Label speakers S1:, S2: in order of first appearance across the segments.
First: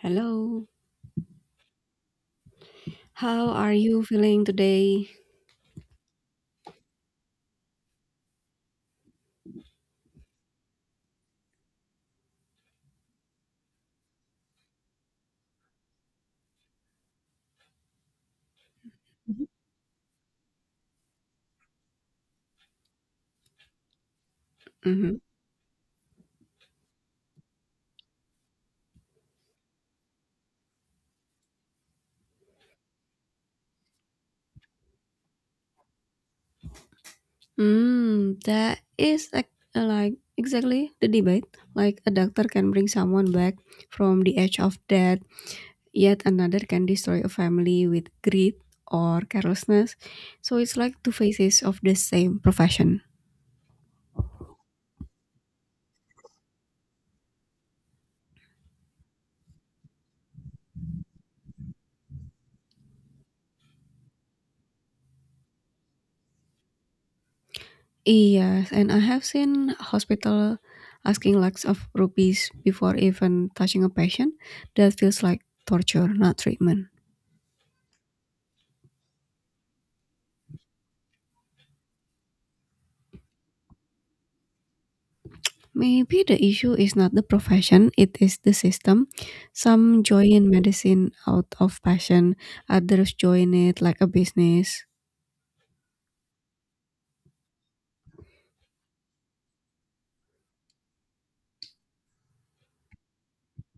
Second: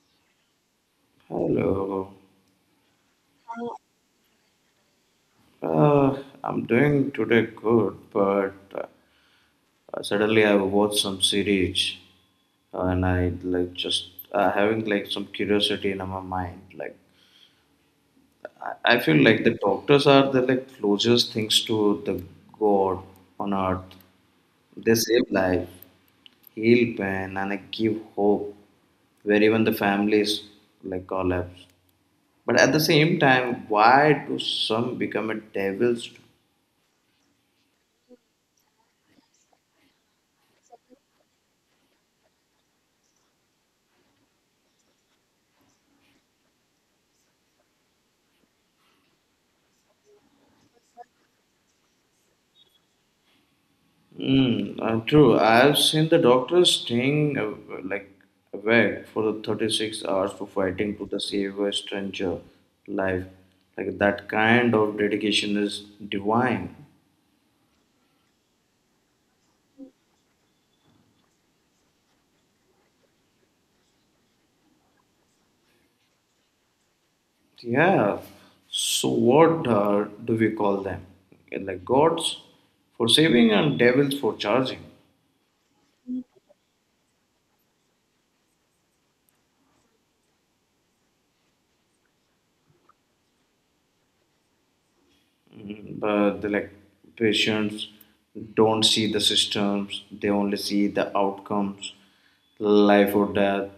S1: Hello.
S2: Hello.
S1: How are you feeling today?
S2: Uh, I'm doing today good, but suddenly I watched some series and I like just having like some curiosity in my mind. Like I feel like
S1: Mhm.
S2: the doctors are the like closest things to the God on earth. They
S1: Mhm.
S2: save life, heal pain, and give hope where even the families like collapse. But at the same time, why do some become a devils?
S1: Mm, that is like exactly the debate. Like a doctor can bring someone back from the edge of death, yet another can destroy a family with greed or carelessness. So it's like two faces of the same profession.
S2: Mm. True. I have seen the doctors staying like awake for the 36 hours for fighting to the save a stranger life. Like that kind of dedication is divine.
S1: Yes, and I have seen hospital asking lakhs of rupees before even touching a patient. That feels like torture, not treatment.
S2: Yeah. So what do we call them? Like gods for saving and devils for charging.
S1: Maybe the issue is not the profession, it is the system. Some join medicine out of passion, others join it like a business.
S2: But the like patients don't see the systems, they only see the outcomes, life or death,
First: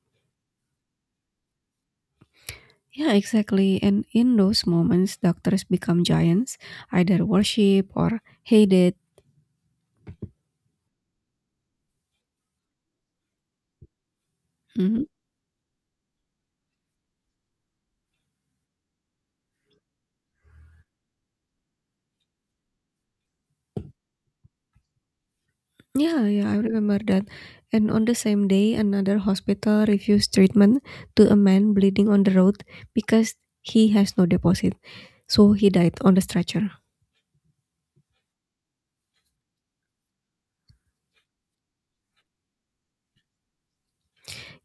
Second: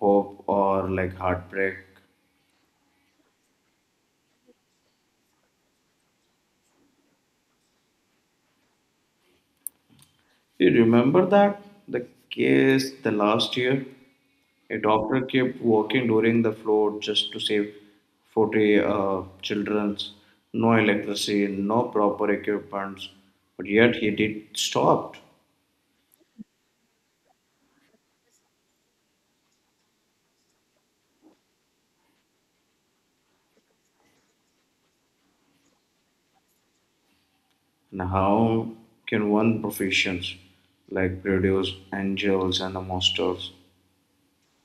S2: hope or like heartbreak.
S1: Yeah, exactly. And in those moments, doctors become giants, either worship or hated.
S2: You remember that the case the last year, a
S1: Mhm.
S2: doctor kept walking during the flood just to save 40 children. No electricity, no proper equipment, but yet he did stopped.
S1: Yeah, yeah, I remember that. And on the same day, another hospital refused treatment to a man bleeding on the road because he has no deposit. So he died on the stretcher.
S2: And how can one professions like produce angels and the monsters?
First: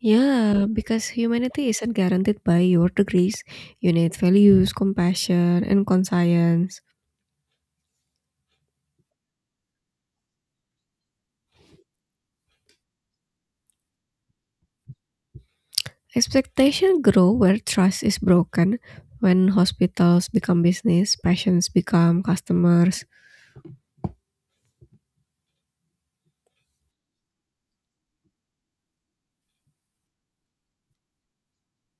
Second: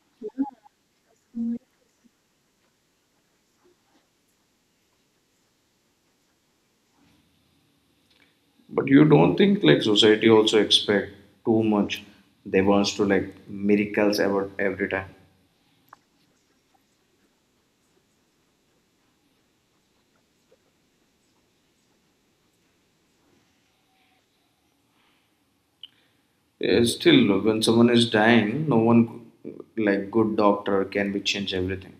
S1: Yeah, because humanity isn't guaranteed by your degrees. You need values, compassion, and conscience.
S2: But you don't think like society also expect too much. They wants to like miracles every time.
S1: Expectations grow where trust is broken. When hospitals become business, patients become customers,
S2: Still, when someone is dying, no one like good doctor can be change everything.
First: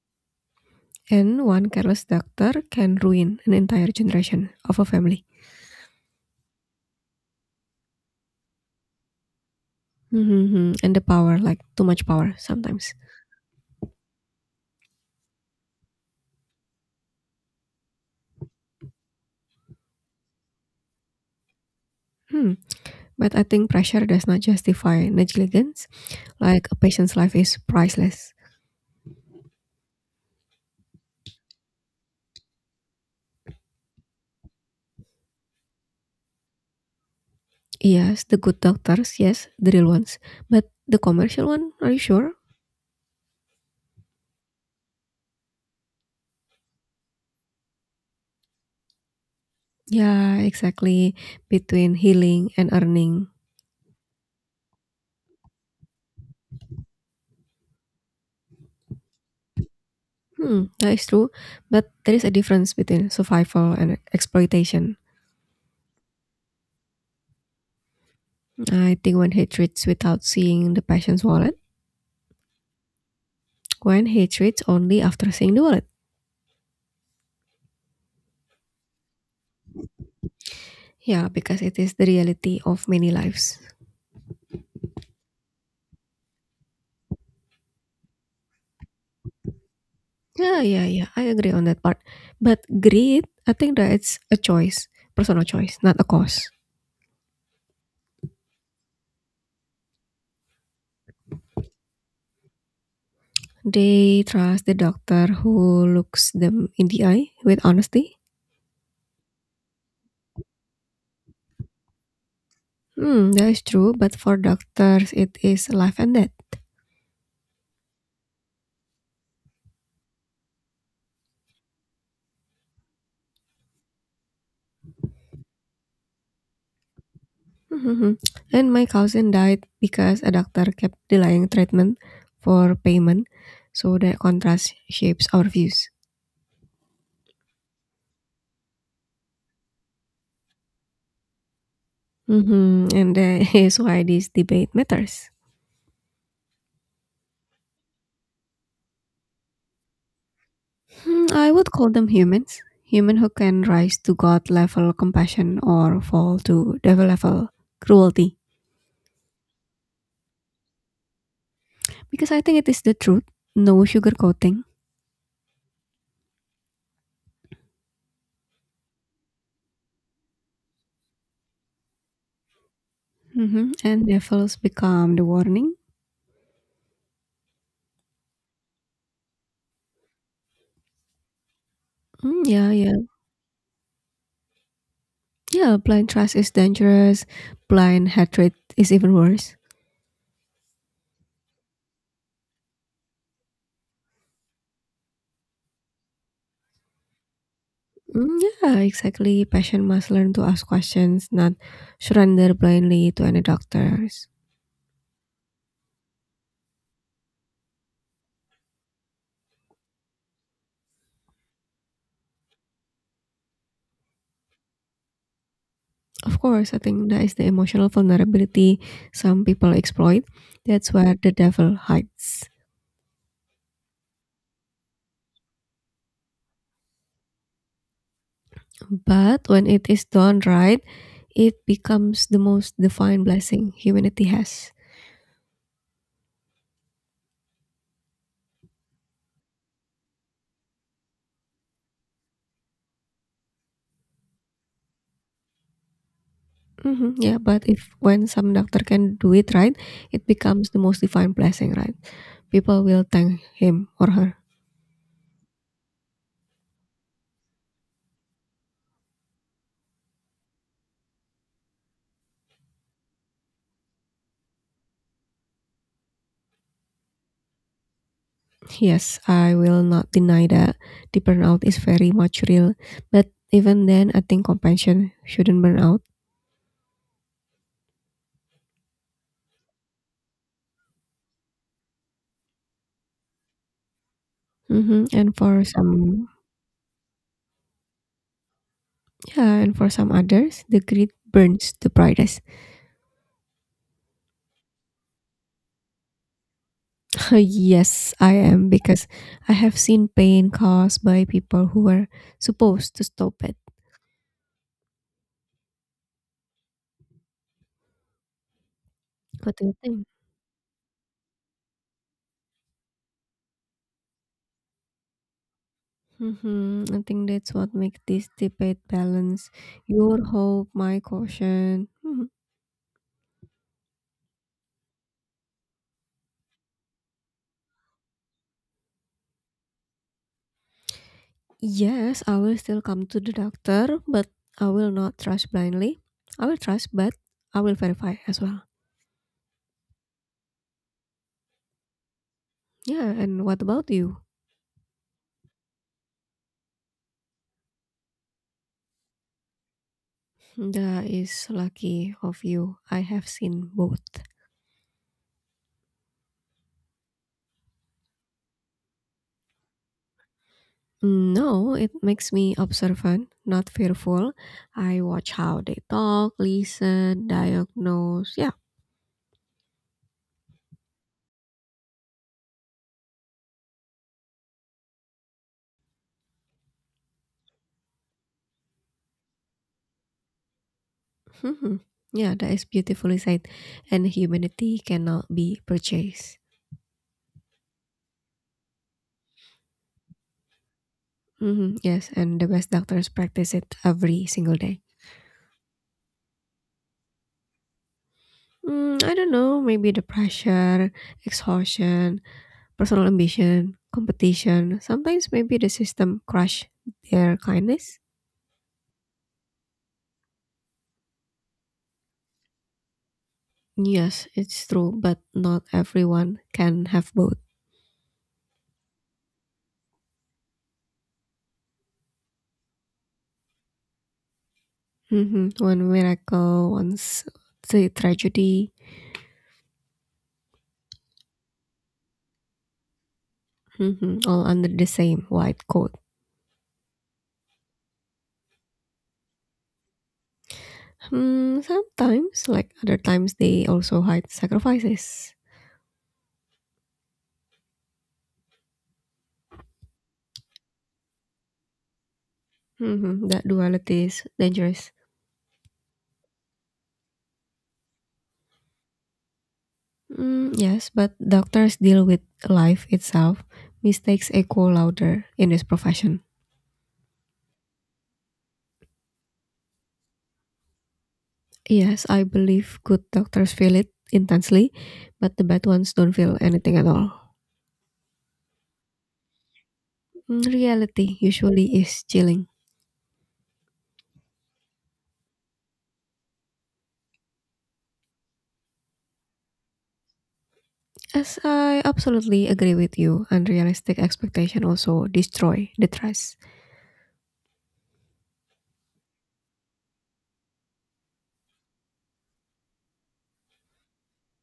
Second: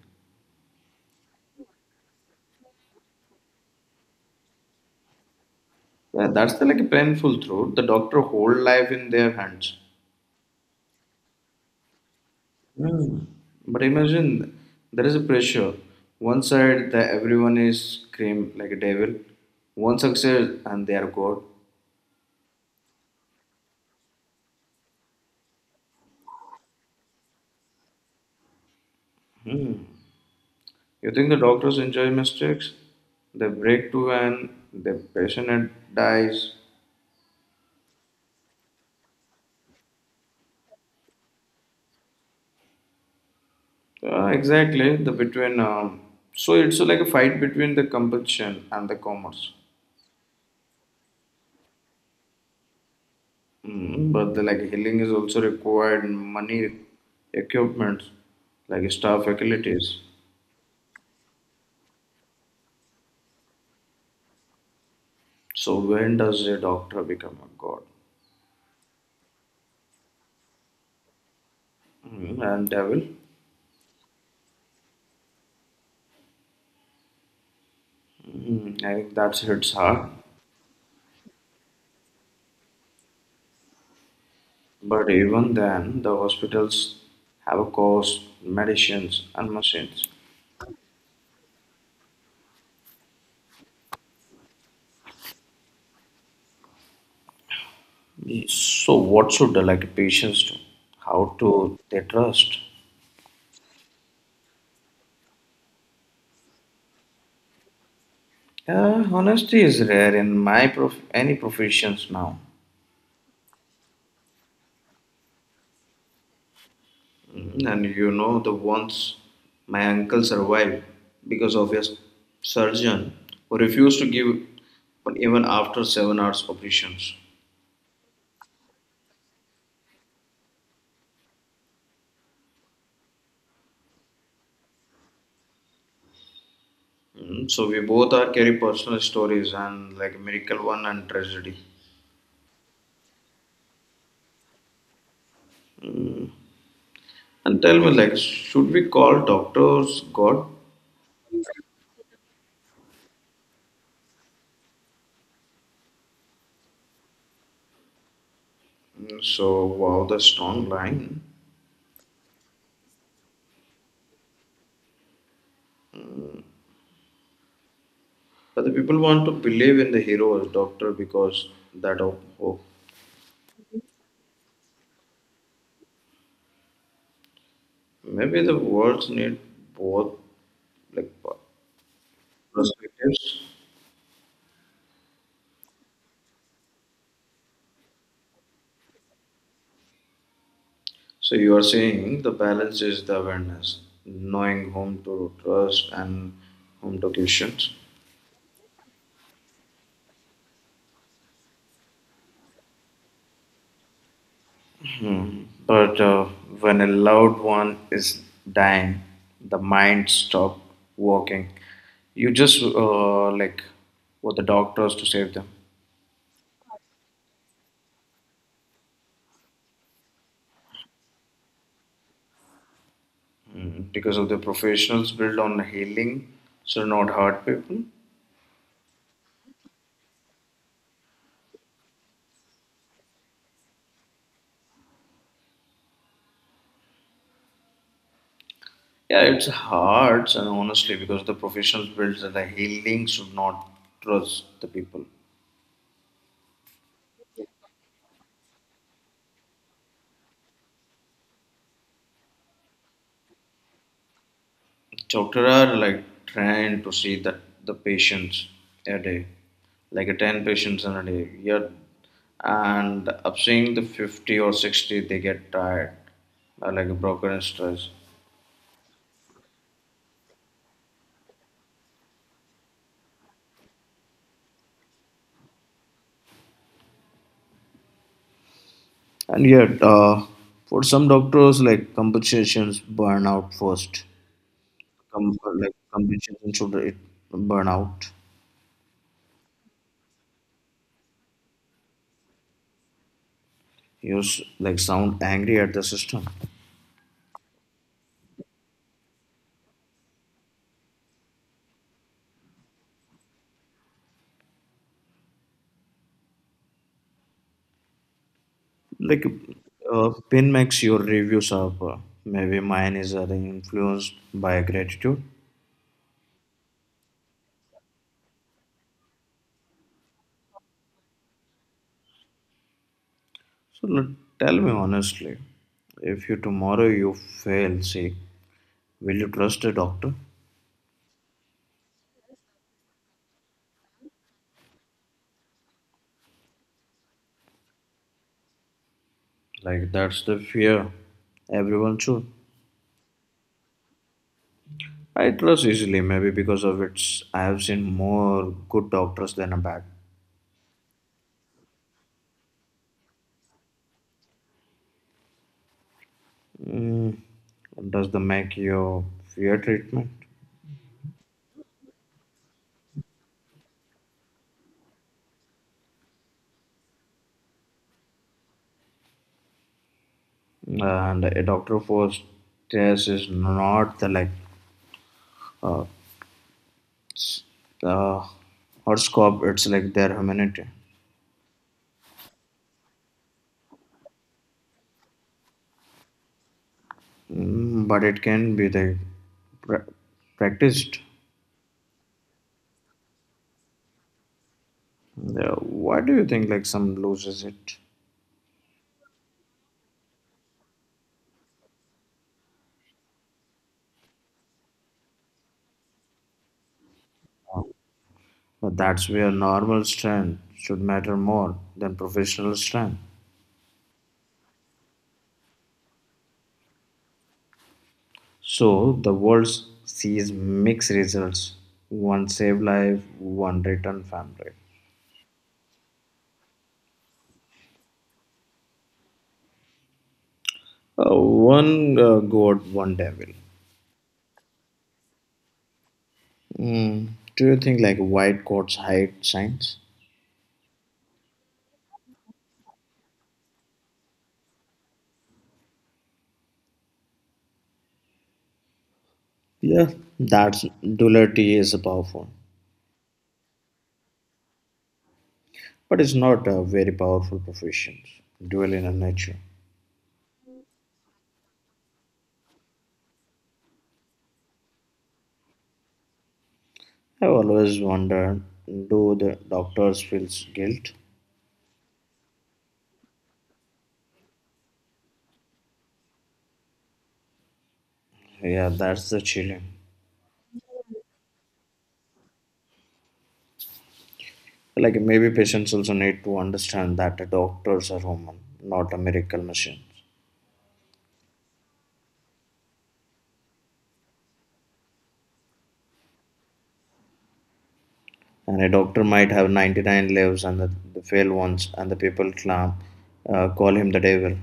S1: and one careless doctor can ruin an entire generation of a family.
S2: Yeah, that's the like a painful truth. The doctor whole life in their hands.
S1: Hmm. And the power, like too much power sometimes.
S2: Mm. But imagine there is a pressure. One side that everyone is scream like a devil. One success and they are God.
S1: Hmm. But I think pressure does not justify negligence. Like a patient's life is priceless.
S2: Mm. You think the doctors enjoy mistakes? They break too and the patient dies.
S1: Yes, the good doctors, yes, the real ones. But the commercial one, are you sure?
S2: Exactly the between. So it's like a fight between the compulsion and the commerce.
S1: Yeah, exactly. Between healing and earning.
S2: Mm, but the like healing is also required money, equipment, like staff facilities.
S1: Hmm, that is true. But there is a difference between survival and exploitation.
S2: So when does a doctor become a god?
S1: I think when hate treats without seeing the patient's wallet,
S2: Mm. And devil?
S1: when hate treats only after seeing the wallet.
S2: Mm, I think that hits hard.
S1: Yeah, because it is the reality of many lives.
S2: But even then, the hospitals have a cost, medicines, and machines.
S1: Yeah, yeah, yeah. I agree on that part. But greed, I think that it's a choice, personal choice, not a cause.
S2: So what should the like patients do? How to they trust?
S1: They trust the doctor who looks them in the eye with honesty.
S2: Honesty is rare in my any professions now.
S1: Hmm, that is true, but for doctors, it is life and death.
S2: And you know the once my uncle survived because of a surgeon who refused to give up even after 7 hours operations.
S1: Mhm. And my cousin died because a doctor kept delaying treatment for payment, so that contrast shapes our views.
S2: Mm, so we both are carry personal stories and like miracle one and tragedy.
S1: Hmm. And that is why this debate matters.
S2: And tell me like should we call doctors God?
S1: Hmm, I would call them humans. Human who can rise to God level compassion or fall to devil level cruelty.
S2: Mm, so wow the strong line.
S1: Because I think it is the truth. No sugarcoating.
S2: But the people want to believe in the hero as doctor because that of hope.
S1: Mm-hmm. And devils become the warning.
S2: Maybe the words need both like
S1: Mm, yeah, yeah.
S2: perspectives.
S1: Yeah, blind trust is dangerous. Blind hatred is even worse.
S2: So you are saying the balance is the awareness, knowing whom to trust and whom to question.
S1: Mm, yeah, exactly. Patient must learn to ask questions, not surrender blindly to any doctors.
S2: But when a loved one is dying, the mind stop working. You just like what the doctors to save them.
S1: Of course, I think that is the emotional vulnerability some people exploit. That's where the devil hides.
S2: Mm, because of the professionals built on healing, so not hurt people.
S1: But when it is done right, it becomes the most divine blessing humanity has.
S2: Yeah, it's hard and honestly because the professionals built that the healing should not trust the people.
S1: Mhm, yeah, but if when some doctor can do it right, it becomes the most divine blessing, right? People will thank him or her.
S2: Doctor are like trying to see that the patients a day, like a 10 patients in a day. Yeah, and up seeing the 50 or 60, they get tired, like a broken and stress.
S1: Yes, I will not deny that the burnout is very much real, but even then, I think compassion shouldn't burn out.
S2: And yet, for some doctors, like compensations burn out first.
S1: Hmm. And for
S2: Like
S1: some,
S2: compensation should it burn out.
S1: yeah, and for some others, the greed burns the brightest.
S2: You like sound angry at the system.
S1: Yes, I am because I have seen pain caused by people who were supposed to stop it.
S2: Like
S1: What do you think?
S2: pin makes your reviews up. Maybe mine is influenced by gratitude.
S1: Mm-hmm. I think that's what makes this debate balance. Your hope, my caution. Mhm.
S2: So tell me honestly, if you tomorrow you fail, say, will you trust a doctor?
S1: Yes, I will still come to the doctor, but I will not trust blindly. I will trust, but I will verify as well.
S2: Like that's the fear everyone should.
S1: Yeah, and what about you?
S2: I trust easily, maybe because of its. I have seen more good doctors than a bad.
S1: That is lucky of you. I have seen both.
S2: Mm, does the make you fear treatment?
S1: No, it makes me observant, not fearful. I watch how they talk, listen, diagnose. Yeah.
S2: And a doctor for stress is not the like uh, uh, horoscope, it's like their humanity.
S1: Mhm. Yeah, that is beautifully said. And humanity cannot be purchased.
S2: Mm, but it can be like pra- practiced.
S1: Hmm. Yes, and the best doctors practice it every single day.
S2: Yeah, why do you think like some loses it?
S1: Mm, I don't know, maybe the pressure, exhaustion, personal ambition, competition. Sometimes maybe the system crush their kindness.
S2: But that's where normal strength should matter more than professional strength.
S1: Yes, it's true, but not everyone can have both.
S2: So the world sees mixed results, one save life, one return family.
S1: Hmm. One miracle, one's the tragedy,
S2: One god, one devil.
S1: hmm, all under the same white coat.
S2: Mm, do you think like white coats hide signs?
S1: Mm, sometimes, like other times, they also hide sacrifices.
S2: Yeah, that's duality is powerful,
S1: Mhm, that duality is dangerous.
S2: but it's not a very powerful profession. Dual in a nature.
S1: Mm, yes, but doctors deal with life itself. Mistakes echo louder in this profession.
S2: I've always wondered, do the doctors feel guilt?
S1: Yes, I believe good doctors feel it intensely, but the bad ones don't feel anything at all.
S2: Yeah, that's the chilling.
S1: Mm, reality usually is chilling.
S2: Like maybe patients also need to understand that the doctors are human, not a miracle machine.
S1: As I absolutely agree with you, unrealistic expectation also destroy the trust.
S2: And a doctor might have 99 lives and the failed ones, and the people clam, call him the devil.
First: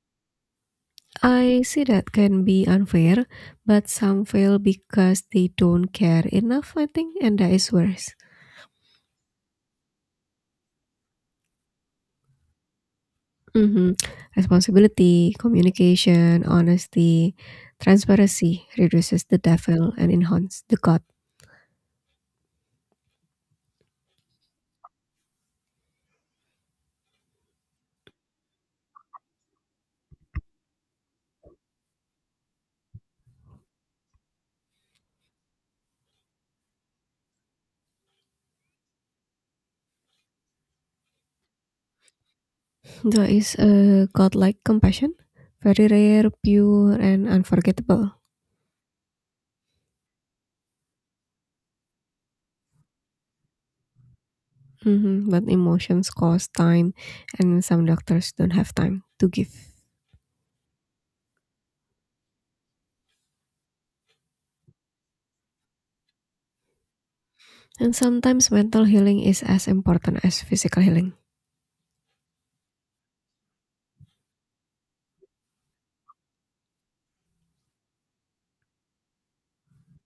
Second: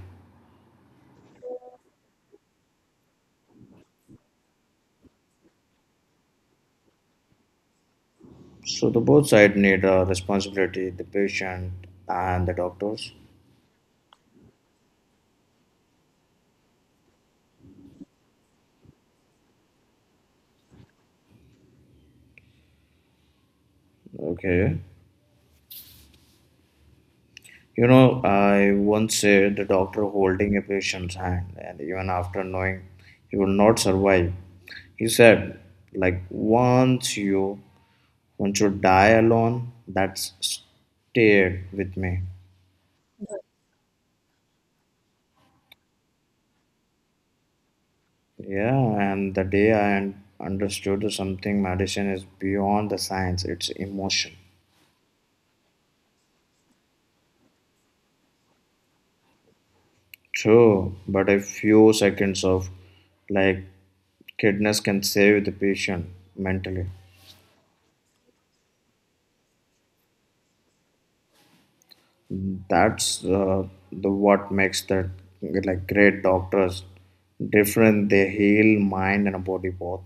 S1: I see that can be unfair, but some fail because they don't care enough, I think, and that is worse.
S2: So the both sides need a responsibility, the patient and the doctors.
S1: Hmm. Responsibility, communication, honesty, transparency reduces the devil and enhances the God.
S2: Okay. You know, I once said the doctor holding a patient's hand, and even after knowing he will not survive, he said, like, once you die alone, that's stayed with me.
S1: There is a godlike compassion, very rare, pure, and unforgettable.
S2: Yeah, and the day I understood something, medicine is beyond the science, it's emotion.
S1: Hmm. But emotions cost time, and some doctors don't have time to give.
S2: True, but a few seconds of like kindness can save the patient mentally.
S1: And sometimes mental healing is as important as physical healing.
S2: That's the what makes the like great doctors different. They heal mind and body both.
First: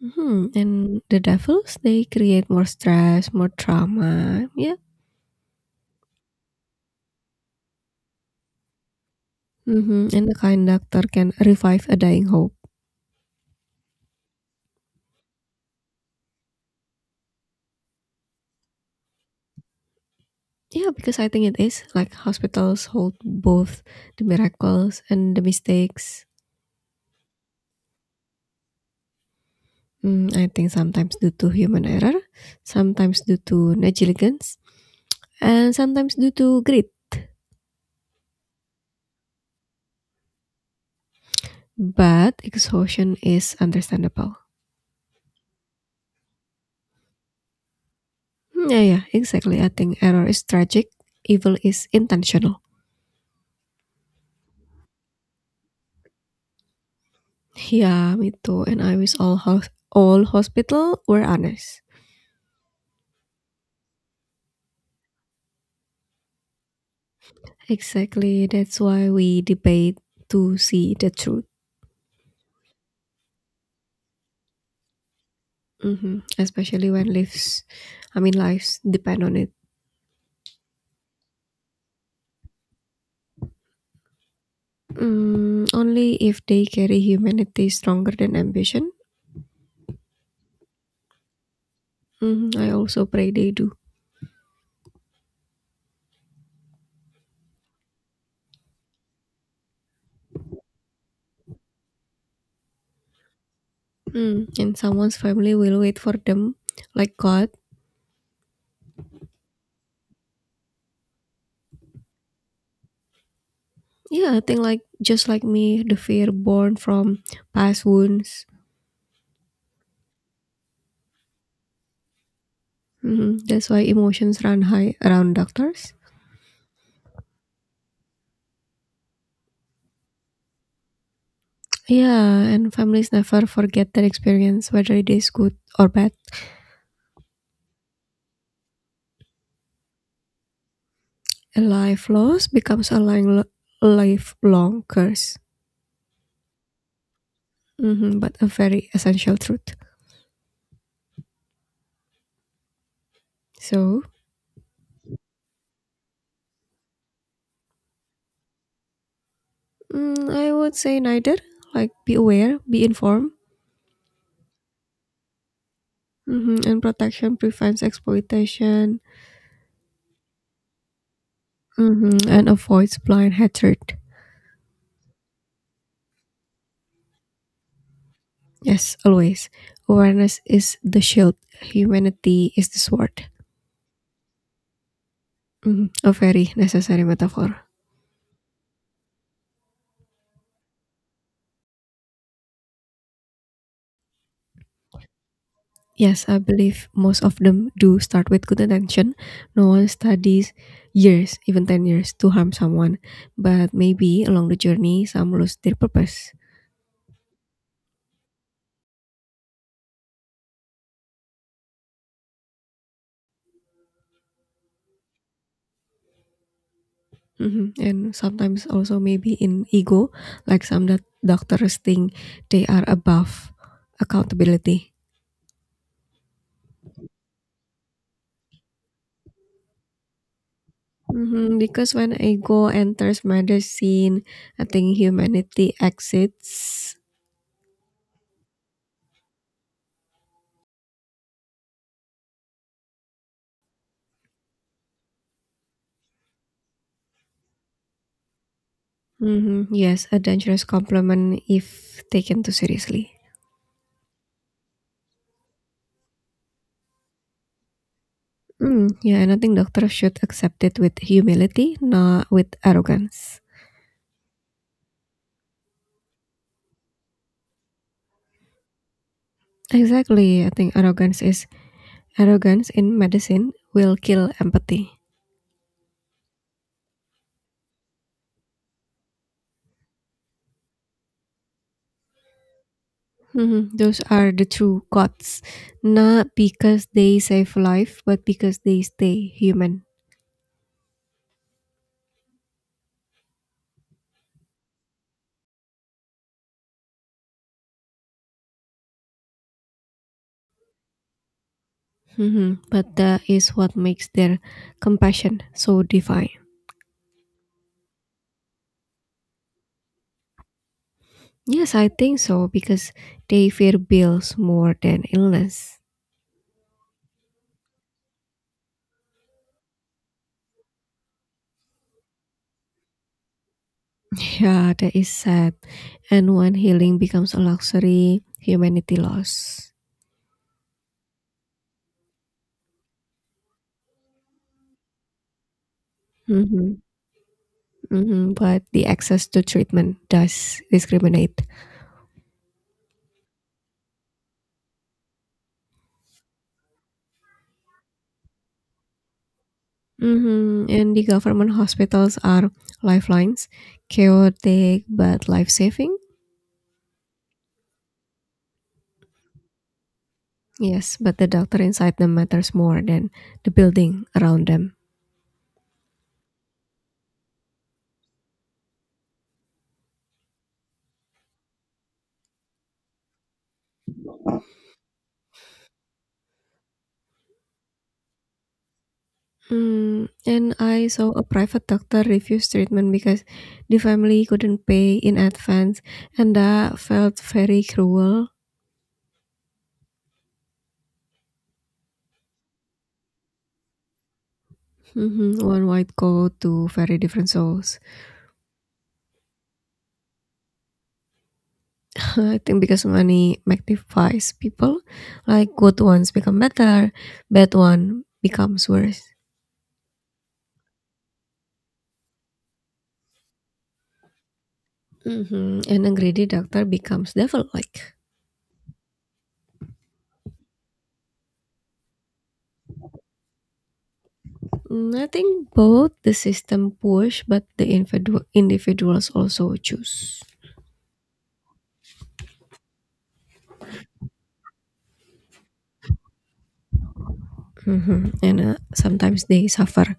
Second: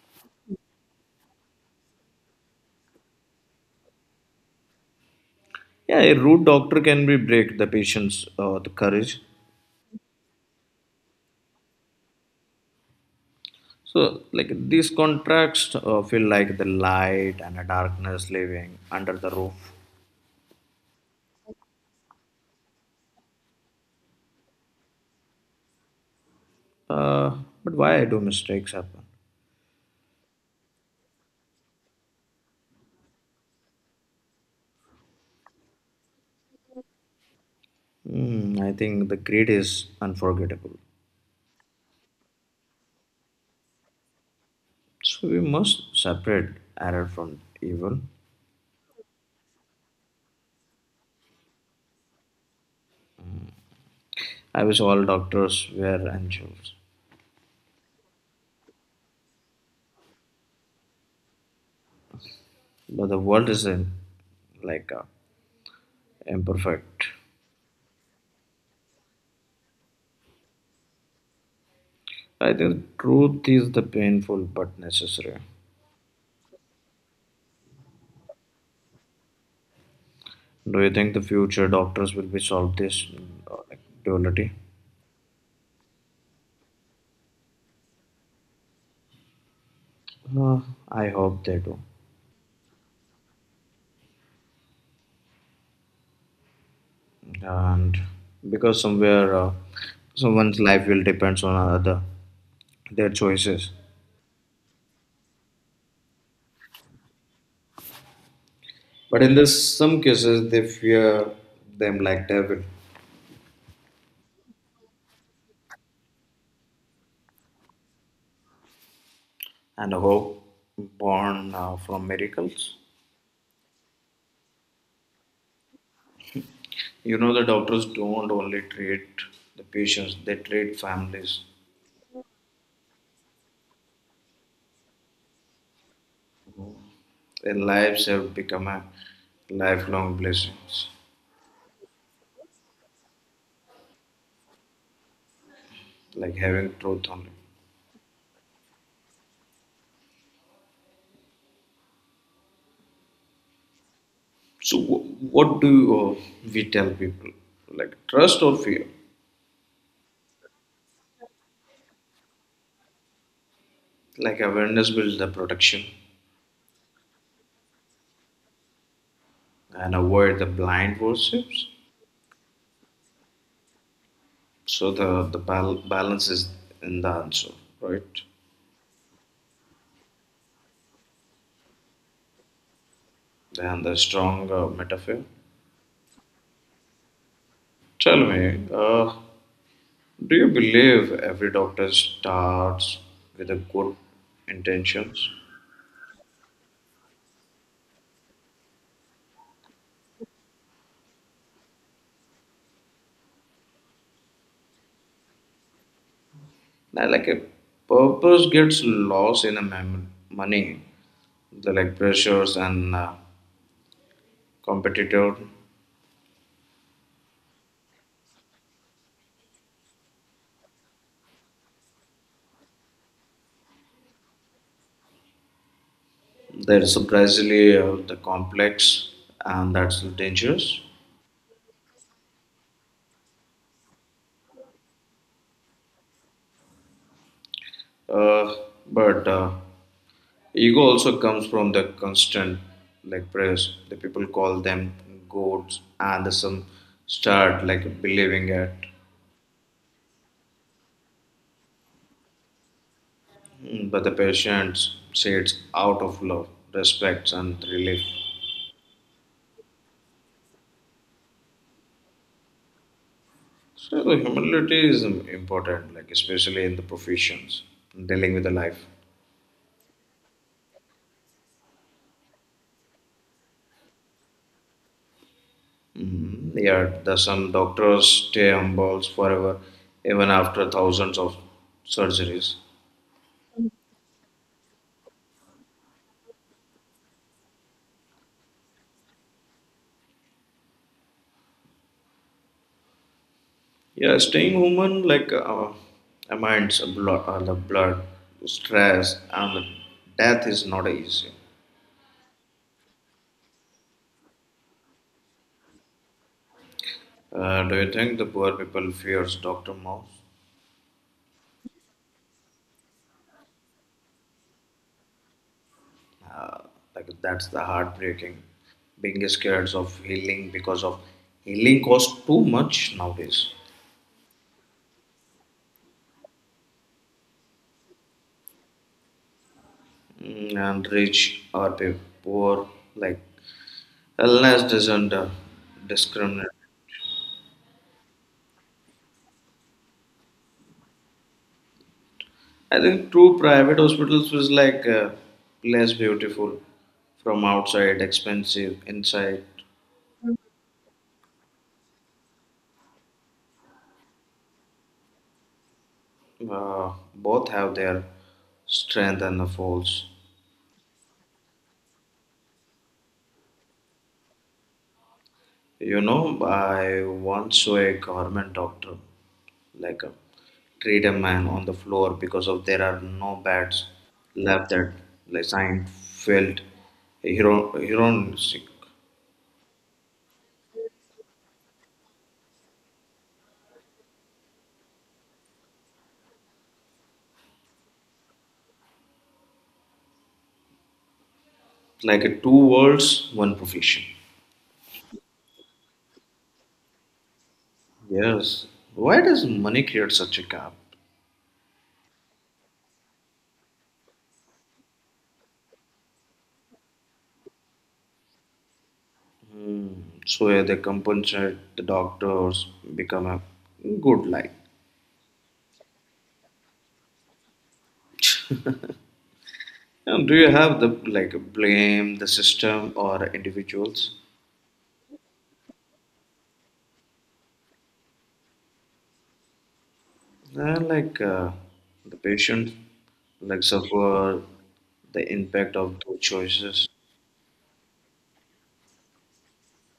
S1: Hmm. And the devils, they create more stress, more trauma. Yeah.
S2: Yeah, a rude doctor can be break the patient's the courage.
S1: Hmm. And the kind doctor can revive a dying hope.
S2: So like these contrasts feel like the light and the darkness living under the roof.
S1: Yeah, because I think it is like hospitals hold both the miracles and the mistakes.
S2: Uh, but why do mistakes happen?
S1: Mm, I think sometimes due to human error, sometimes due to negligence, and sometimes due to greed.
S2: Hmm, I think the greed is unforgettable.
S1: But exhaustion is understandable.
S2: So we must separate error from evil.
S1: Hmm. Yeah, yeah, exactly. I think error is tragic, evil is intentional.
S2: I wish all doctors were angels.
S1: Yeah, me too. And I wish all all hospital were honest.
S2: But the world is in, like imperfect.
S1: Exactly. That's why we debate to see the truth.
S2: I think truth is the painful but necessary.
S1: Hmm. Especially when lives, I mean lives depend on it.
S2: Do you think the future doctors will be solve this like, duality?
S1: Mm, only if they carry humanity stronger than ambition.
S2: Uh, I hope they do,
S1: Hmm. I also pray they do.
S2: and because somewhere someone's life will depends on other their choices.
S1: Mm, and someone's family will wait for them, like God.
S2: But in this, some cases they fear them like devil,
S1: Yeah, I think like just like me, the fear born from past wounds.
S2: and hope born from miracles.
S1: Hmm. That's why emotions run high around doctors.
S2: You know, the doctors don't only treat the patients, they treat families.
S1: Yeah, and families never forget that experience, whether it is good or bad.
S2: Their lives have become a lifelong blessings,
S1: A life loss becomes a lifelong curse,
S2: like having truth only.
S1: hmm, but a very essential truth. So,
S2: So, what do uh, we tell people? Like trust or fear?
S1: mm, I would say neither. Like, be aware, be informed,
S2: Like awareness builds the protection
S1: hmm, and protection prevents exploitation,
S2: and avoid the blind worships.
S1: hmm, and avoids blind hatred.
S2: So the balance is in the answer, right?
S1: Yes, always. Awareness is the shield, humanity is the sword.
S2: And the strong metaphor.
S1: Hmm. A very necessary metaphor.
S2: Tell me, do you believe every doctor starts with a good intentions?
S1: Yes, I believe most of them do start with good intention. No one studies years, even 10 years, to harm someone. But maybe along the journey, some lose their purpose.
S2: Now, like a purpose gets lost in a money, the like pressures and competitor.
S1: Mhm. And sometimes also maybe in ego, like some that doctors think they are above accountability.
S2: There is surprisingly the complex, and that's dangerous.
S1: Mhm. Because when ego enters medicine, I think humanity exits.
S2: Uh, but ego also comes from the constant like press. The people call them goats, and some start like believing it.
S1: Mhm. Yes, a dangerous compliment if taken too seriously.
S2: Mm, but the patient says out of love, respect, and relief.
S1: Mm, yeah, and I think doctors should accept it with humility, not with arrogance.
S2: So the humility is important, like especially in the professions dealing with the life.
S1: Exactly, I think arrogance in medicine will kill empathy.
S2: Mm. Yeah, there's some doctors stay humble forever, even after thousands of surgeries.
S1: Mhm. Those are the true gods, not because they save life, but because they stay human.
S2: Yeah, staying human like amends a blood, the blood stress and death is not easy.
S1: Mhm. But that is what makes their compassion so divine.
S2: Do you think the poor people fears doctor more?
S1: Yes, I think so because they fear bills more than illness.
S2: Like that's the heartbreaking, being scared of healing because of healing costs too much nowadays.
S1: Yeah, that is sad. And when healing becomes a luxury, humanity loss.
S2: Mm, and rich or poor, like illness doesn't discriminate.
S1: Mhm, mhm, but the access to treatment does discriminate.
S2: I think true private hospitals was like less beautiful from outside, expensive inside.
S1: Mhm, and the government hospitals are lifelines, chaotic but life-saving.
S2: Both have their strength and the faults.
S1: Yes, but the doctor inside them matters more than the building around them.
S2: You know, I once saw a government doctor like a treat a man on the floor because of there are no beds left, that like science felt heroistic.
S1: Mm, and I saw a private doctor refuse treatment because the family couldn't pay in advance, and that felt very cruel.
S2: Like a two worlds, one profession.
S1: Mhm. One white coat to very different souls.
S2: Yes. Why does money create such a gap?
S1: I think because money magnifies people, like good ones become better, bad one becomes worse.
S2: So yeah, they compensate the doctors, become a good life.
S1: Hmm. And a greedy doctor becomes devil-like.
S2: And do you have the like blame the system or individuals?
S1: Mm, I think both the system push, but the individuals also choose.
S2: They like the patient like suffer the impact of those choices.
S1: Hmm. And sometimes they suffer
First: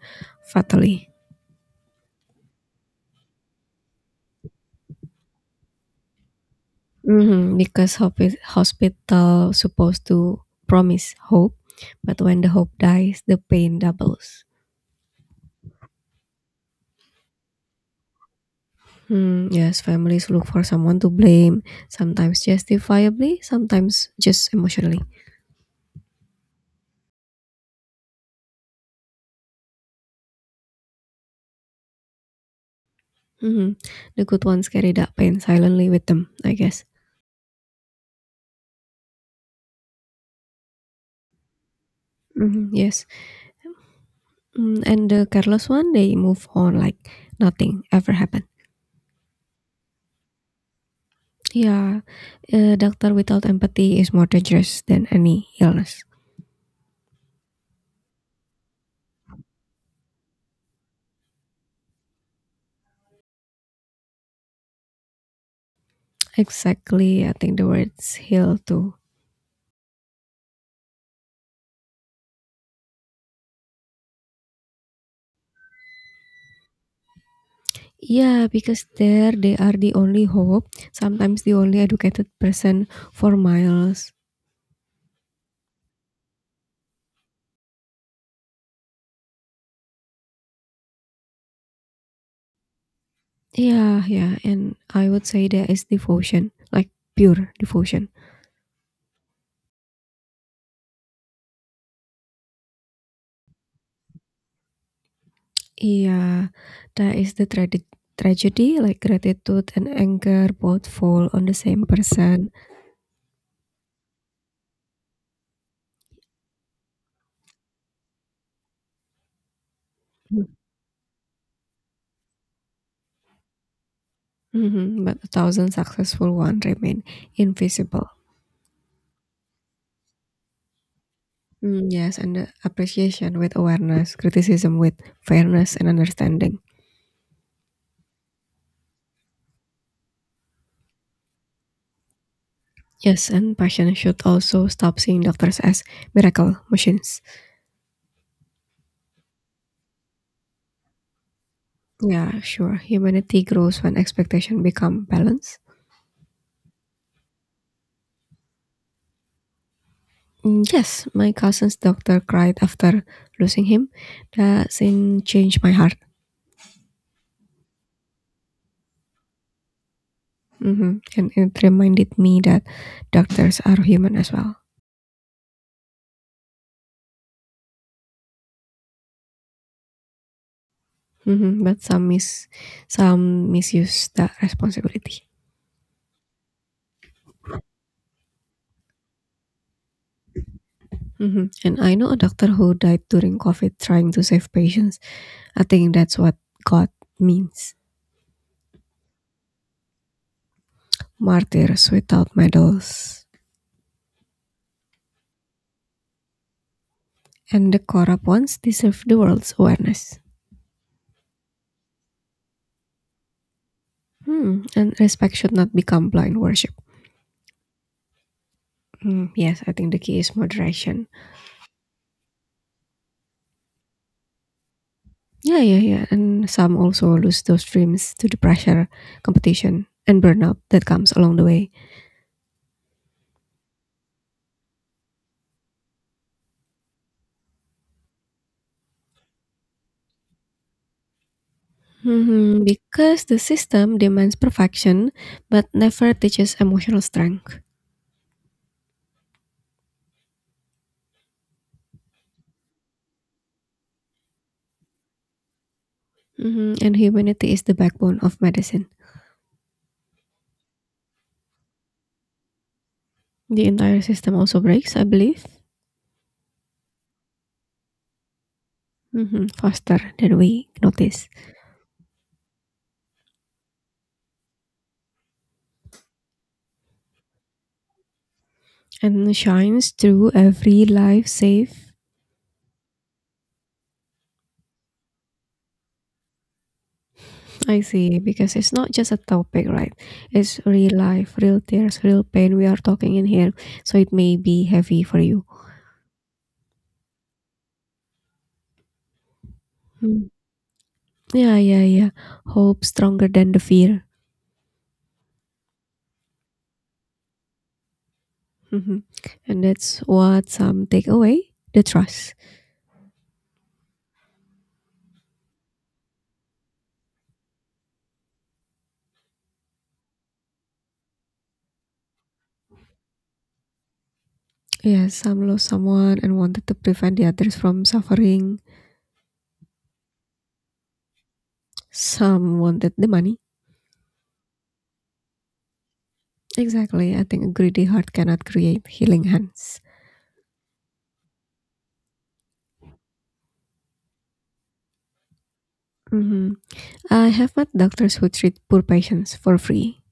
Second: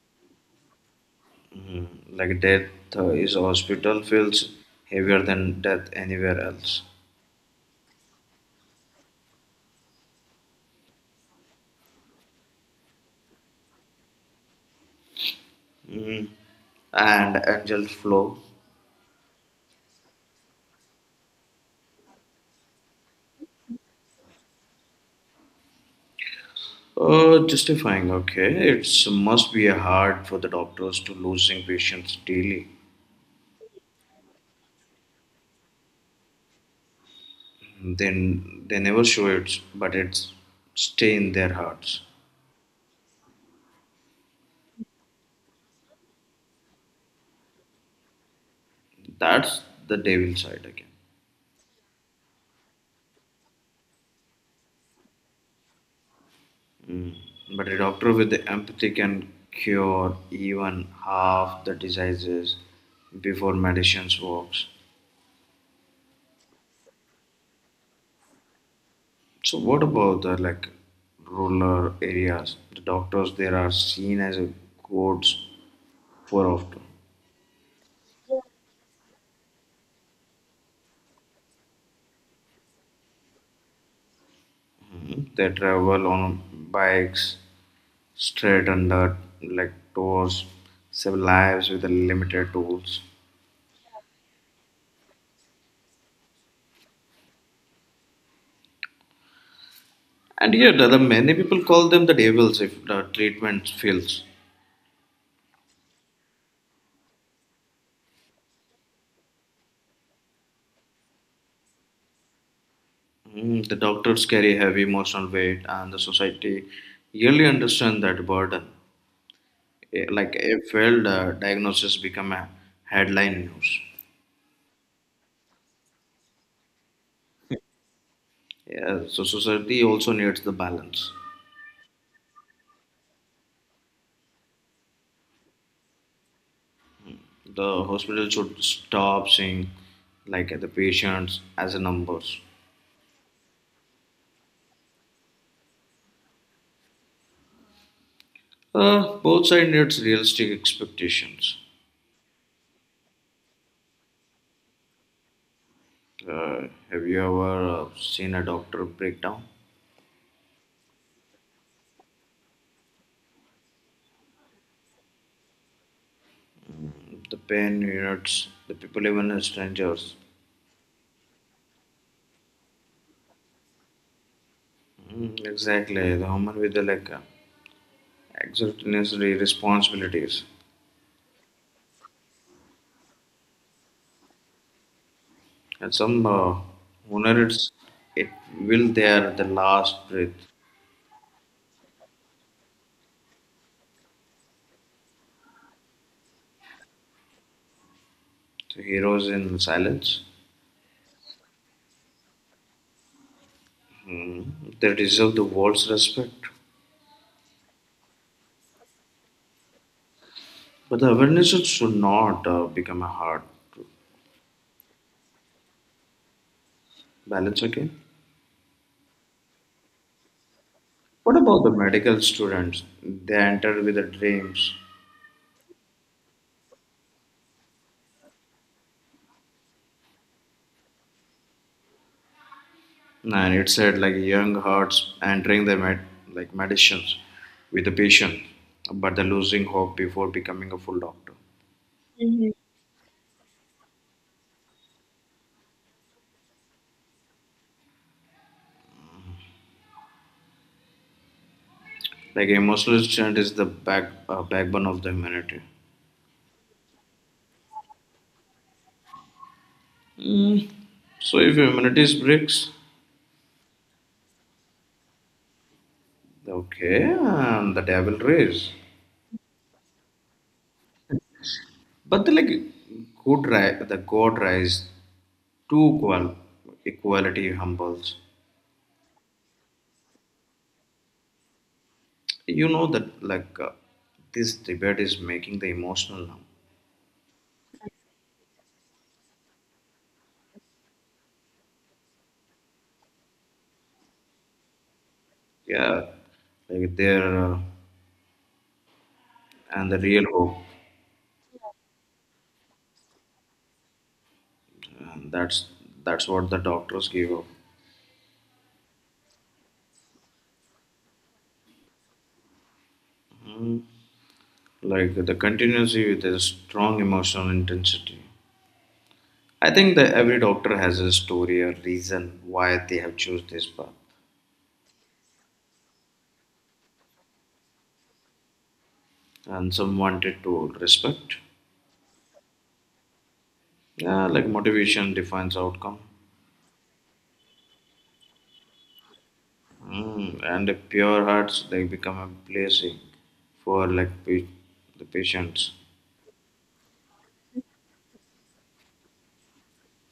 S1: fatally.
S2: Mhm. Like death is hospital feels heavier than death anywhere else.
S1: Mhm, because hope is hospital supposed to promise hope, but when the hope dies, the pain doubles.
S2: Mhm. And angel flow.
S1: Hmm, yes, families look for someone to blame, sometimes justifiably, sometimes just emotionally.
S2: Justifying, okay. It's must be hard for the doctors to losing patients daily.
S1: Mhm. The good ones carry that pain silently with them, I guess.
S2: Then they never show it, but it's stay in their hearts.
S1: Mhm, yes, mm, and the careless one, they move on like nothing ever happened.
S2: That's the devil side again.
S1: Yeah, a doctor without empathy is more dangerous than any illness.
S2: But a doctor with the empathy can cure even half the diseases before medicines works.
S1: Exactly, I think the words heal too.
S2: So what about the like rural areas? The doctors there are seen as a gods for often.
S1: Yeah, because there they are the only hope, sometimes the only educated person for miles.
S2: They travel on bikes, straight under like doors, save lives with the limited tools.
S1: Yeah, yeah, and I would say that is devotion, like pure devotion.
S2: And yet, the many people call them the devils if the treatment fails.
S1: Yeah, that is the tragedy, like gratitude and anger both fall on the same person,
S2: Mm, the doctors carry heavy emotional weight, and the society really understand that burden. Like a failed diagnosis become a headline news.
S1: mhm, but a thousand successful one remain invisible.
S2: Yeah, so society also needs the balance.
S1: Mm, yes, and appreciation with awareness, criticism with fairness and understanding.
S2: The hospital should stop seeing like the patients as a numbers.
S1: Yes, and patients should also stop seeing doctors as miracle machines.
S2: Both side needs realistic expectations.
S1: Yeah, sure. Humanity grows when expectation become balance.
S2: Uh, have you ever seen a doctor breakdown?
S1: Mm, yes, my cousin's doctor cried after losing him. That scene changed my heart.
S2: The pain units, the people, even as strangers.
S1: Hmm. And it reminded me that doctors are human as well.
S2: Mm, exactly, the human with the like extraordinary responsibilities,
S1: Hmm. But some misuse that responsibility.
S2: and some honor it's it will their the last breath.
S1: Mhm. And I know a doctor who died during COVID trying to save patients. I think that's what God means.
S2: The heroes in silence,
S1: Martyrs without medals.
S2: mm, they deserve the world's respect.
S1: And the corrupt ones deserve the world's awareness.
S2: But the awareness should not become a hard
S1: Hmm. And respect should not become blind worship.
S2: balance. Okay,
S1: Hmm. Yes, I think the key is moderation.
S2: what about the medical students? They enter with the dreams,
S1: Yeah, yeah, yeah. And some also lose those dreams to the pressure, competition, and burnout that comes along the way.
S2: and it said like young hearts entering the like medicines with the patient, but the losing hope before becoming a full doctor.
S1: Mhm. Because the system demands perfection but never teaches emotional strength.
S2: Like emotional strength is the backbone of the humanity.
S1: Hmm. And humanity is the backbone of medicine.
S2: Mm, so if humanity breaks.
S1: The entire system also breaks, I believe,
S2: Okay, and the devil rise.
S1: hmm, faster than we notice
S2: But the like the god rise to equality humbles.
S1: and shines through every life saved.
S2: You know that like this debate is making the emotional now.
S1: I see, because it's not just a topic, right? It's real life, real tears, real pain we are talking in here, so it may be heavy for you.
S2: Yeah, like they're and the real
S1: Mm.
S2: hope.
S1: Yeah, yeah, yeah. Hope stronger than the fear.
S2: And that's what the doctors give up.
S1: Mhm. And that's what some take away the trust.
S2: Mm. Like the continuity with a strong emotional intensity, I think that every doctor has a story or reason why they have chose this path.
S1: Yes, some lost someone and wanted to prevent the others from suffering.
S2: And some wanted to respect.
S1: Some wanted the money.
S2: Yeah, like motivation defines outcome.
S1: Exactly, I think a greedy heart cannot create healing hands.
S2: Mm. And the pure hearts they become a blessing for like the patients.
S1: Mhm. I have met doctors who treat poor patients for free.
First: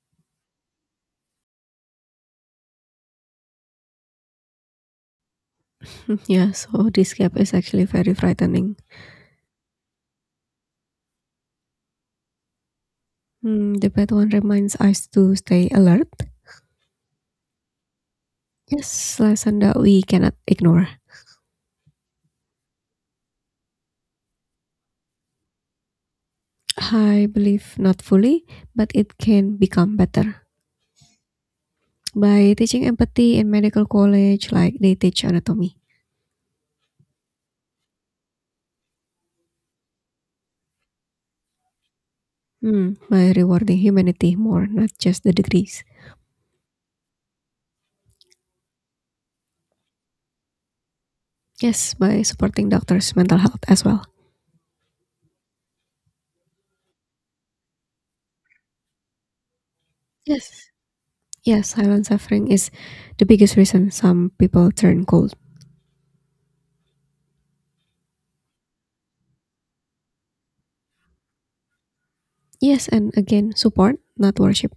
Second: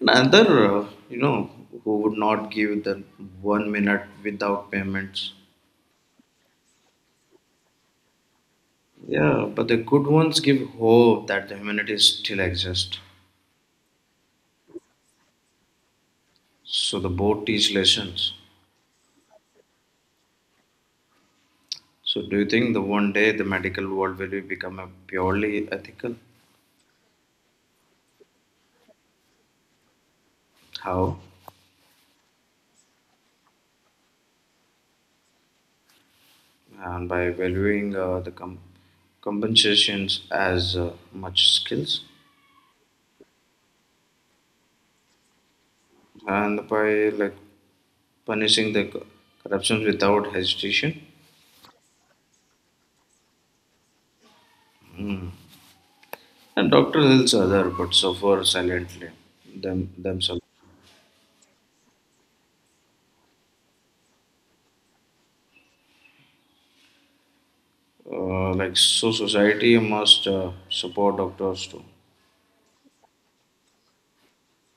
S2: Another, who would not give the 1 minute without payments.
S1: Yeah, so this gap is actually very frightening.
S2: Yeah, but the good ones give hope that the humanity still exists.
S1: Hmm, the bad one reminds us to stay alert.
S2: So the boat teach lessons.
S1: Yes, lesson that we cannot ignore.
S2: So do you think the one day the medical world will become a purely ethical?
S1: I believe not fully, but it can become better
S2: How?
S1: by teaching empathy in medical college, like they teach anatomy.
S2: And by valuing the compensations as much skills,
S1: Hmm. By rewarding humanity more, not just the degrees.
S2: and by like punishing the corruptions without hesitation.
S1: Yes, by supporting doctors' mental health as well.
S2: And doctor helps other but suffer silently themselves.
S1: Yes. Yes, silent suffering is the biggest reason some people turn cold.
S2: Like so, society must support doctors too.
S1: Yes, and again, support, not worship.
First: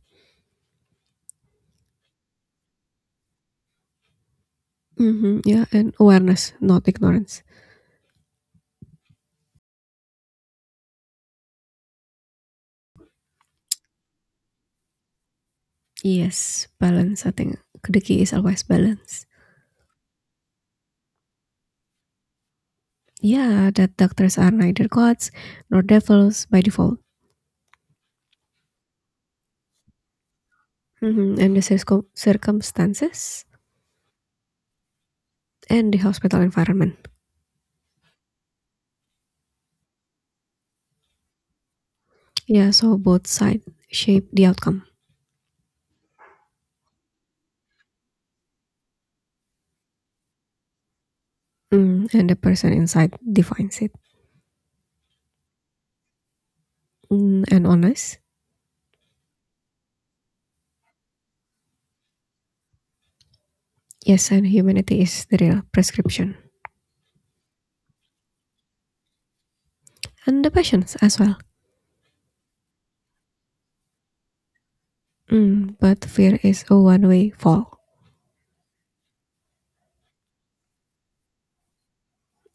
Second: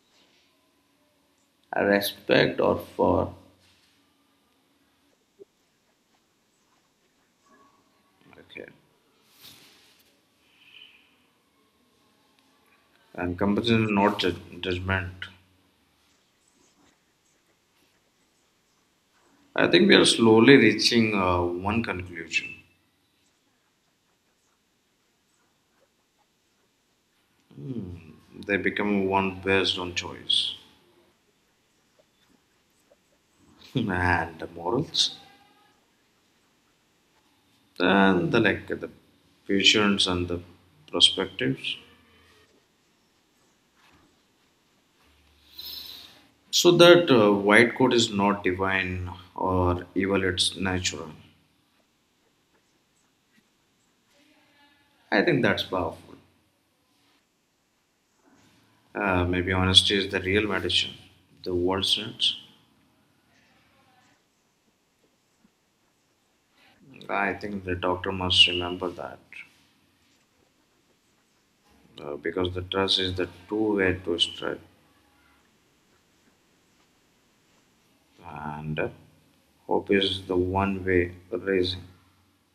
S2: I respect or for.
S1: Hmm, yeah, and awareness, not ignorance.
S2: Okay, and compassion is not judgment.
S1: Yes, balance, I think. The key is always balance.
S2: I think we are slowly reaching one conclusion.
S1: Yeah, that doctors are neither gods nor devils by default.
S2: Hmm. They become one based on choice.
S1: Hmm. And the circumstances
S2: Hmm. And the morals,
S1: and the hospital environment.
S2: then the like the patients and the perspectives.
S1: Yeah, so both sides shape the outcome,
S2: So that white coat is not divine or evil, it's natural.
S1: mm, and the person inside defines it.
S2: I think that's powerful.
S1: Mm, and honest,
S2: Maybe honesty is the real medicine the world needs.
S1: yes, and humanity is the real prescription,
S2: I think the doctor must remember that,
S1: and the passions as well.
S2: because the trust is the two way to strength.
S1: Mm, but fear is a one-way fall.
S2: And hope is the one way raising.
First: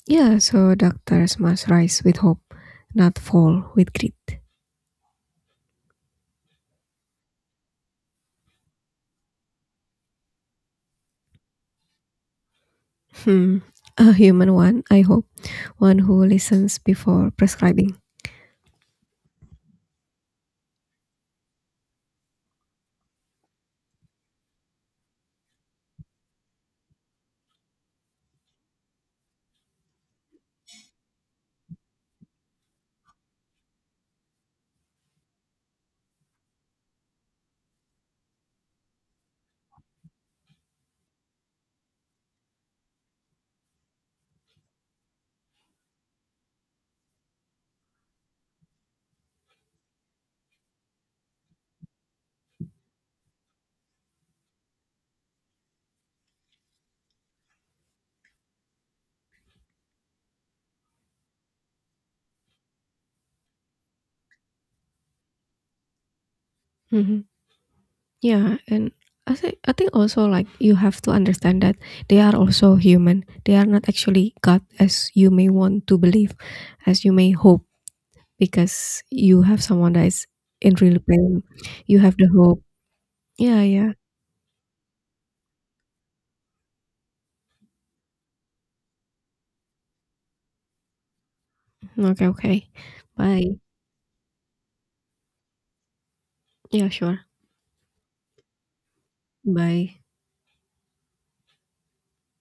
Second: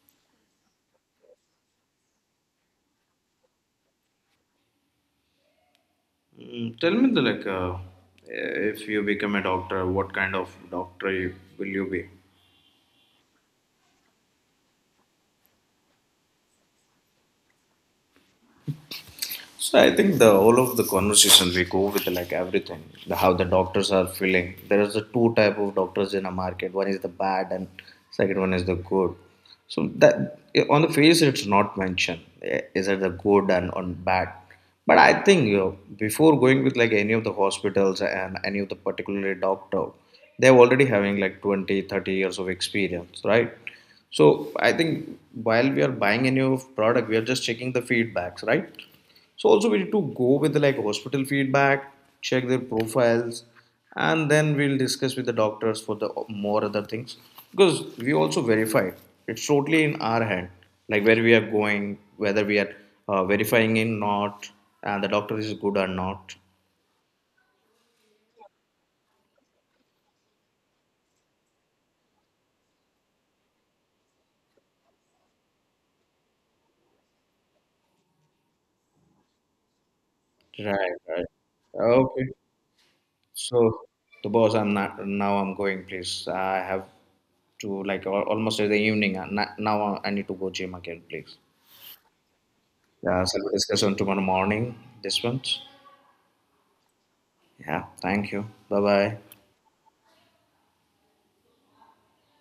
S1: Yeah, so doctors must rise with hope, not fall with greed.
S2: Mm, tell me the like if you become a doctor, what kind of doctor will you be?
S1: Hmm, a human one, I hope, one who listens before prescribing.
S2: So I think the all of the conversation we go with like everything, how the doctors are feeling. There is a two type of doctors in a market. One is the bad, and second one is the good. So that on the face it's not mentioned. Is it the good and on bad? But I think before going with like any of the hospitals and any of the particular doctor, they're already having like 20-30 years of experience, right? So I think while we are buying a new product, we are just checking the feedbacks, right? So also we need to go with the like hospital feedback, check their profiles, and then we'll discuss with the doctors for the more other things because we also verify. It's totally in our hand, like where we are going, whether we are verifying in not, and the doctor is good or not.
S1: Mhm. Yeah, and I think also like you have to understand that they are also human. They are not actually God as you may want to believe, as you may hope, because you have someone that is in
S2: Right,
S1: real
S2: right.
S1: pain. You have
S2: Okay.
S1: the hope. Yeah,
S2: So
S1: yeah.
S2: the boss, I'm not now. I'm going. Please, I have to like almost in the evening. Now I need to go gym again. Please.
S1: Okay, okay.
S2: Yeah, so
S1: Bye.
S2: discussion tomorrow morning. This one.
S1: Yeah, sure.
S2: Yeah, thank you. Bye bye.
S1: Bye.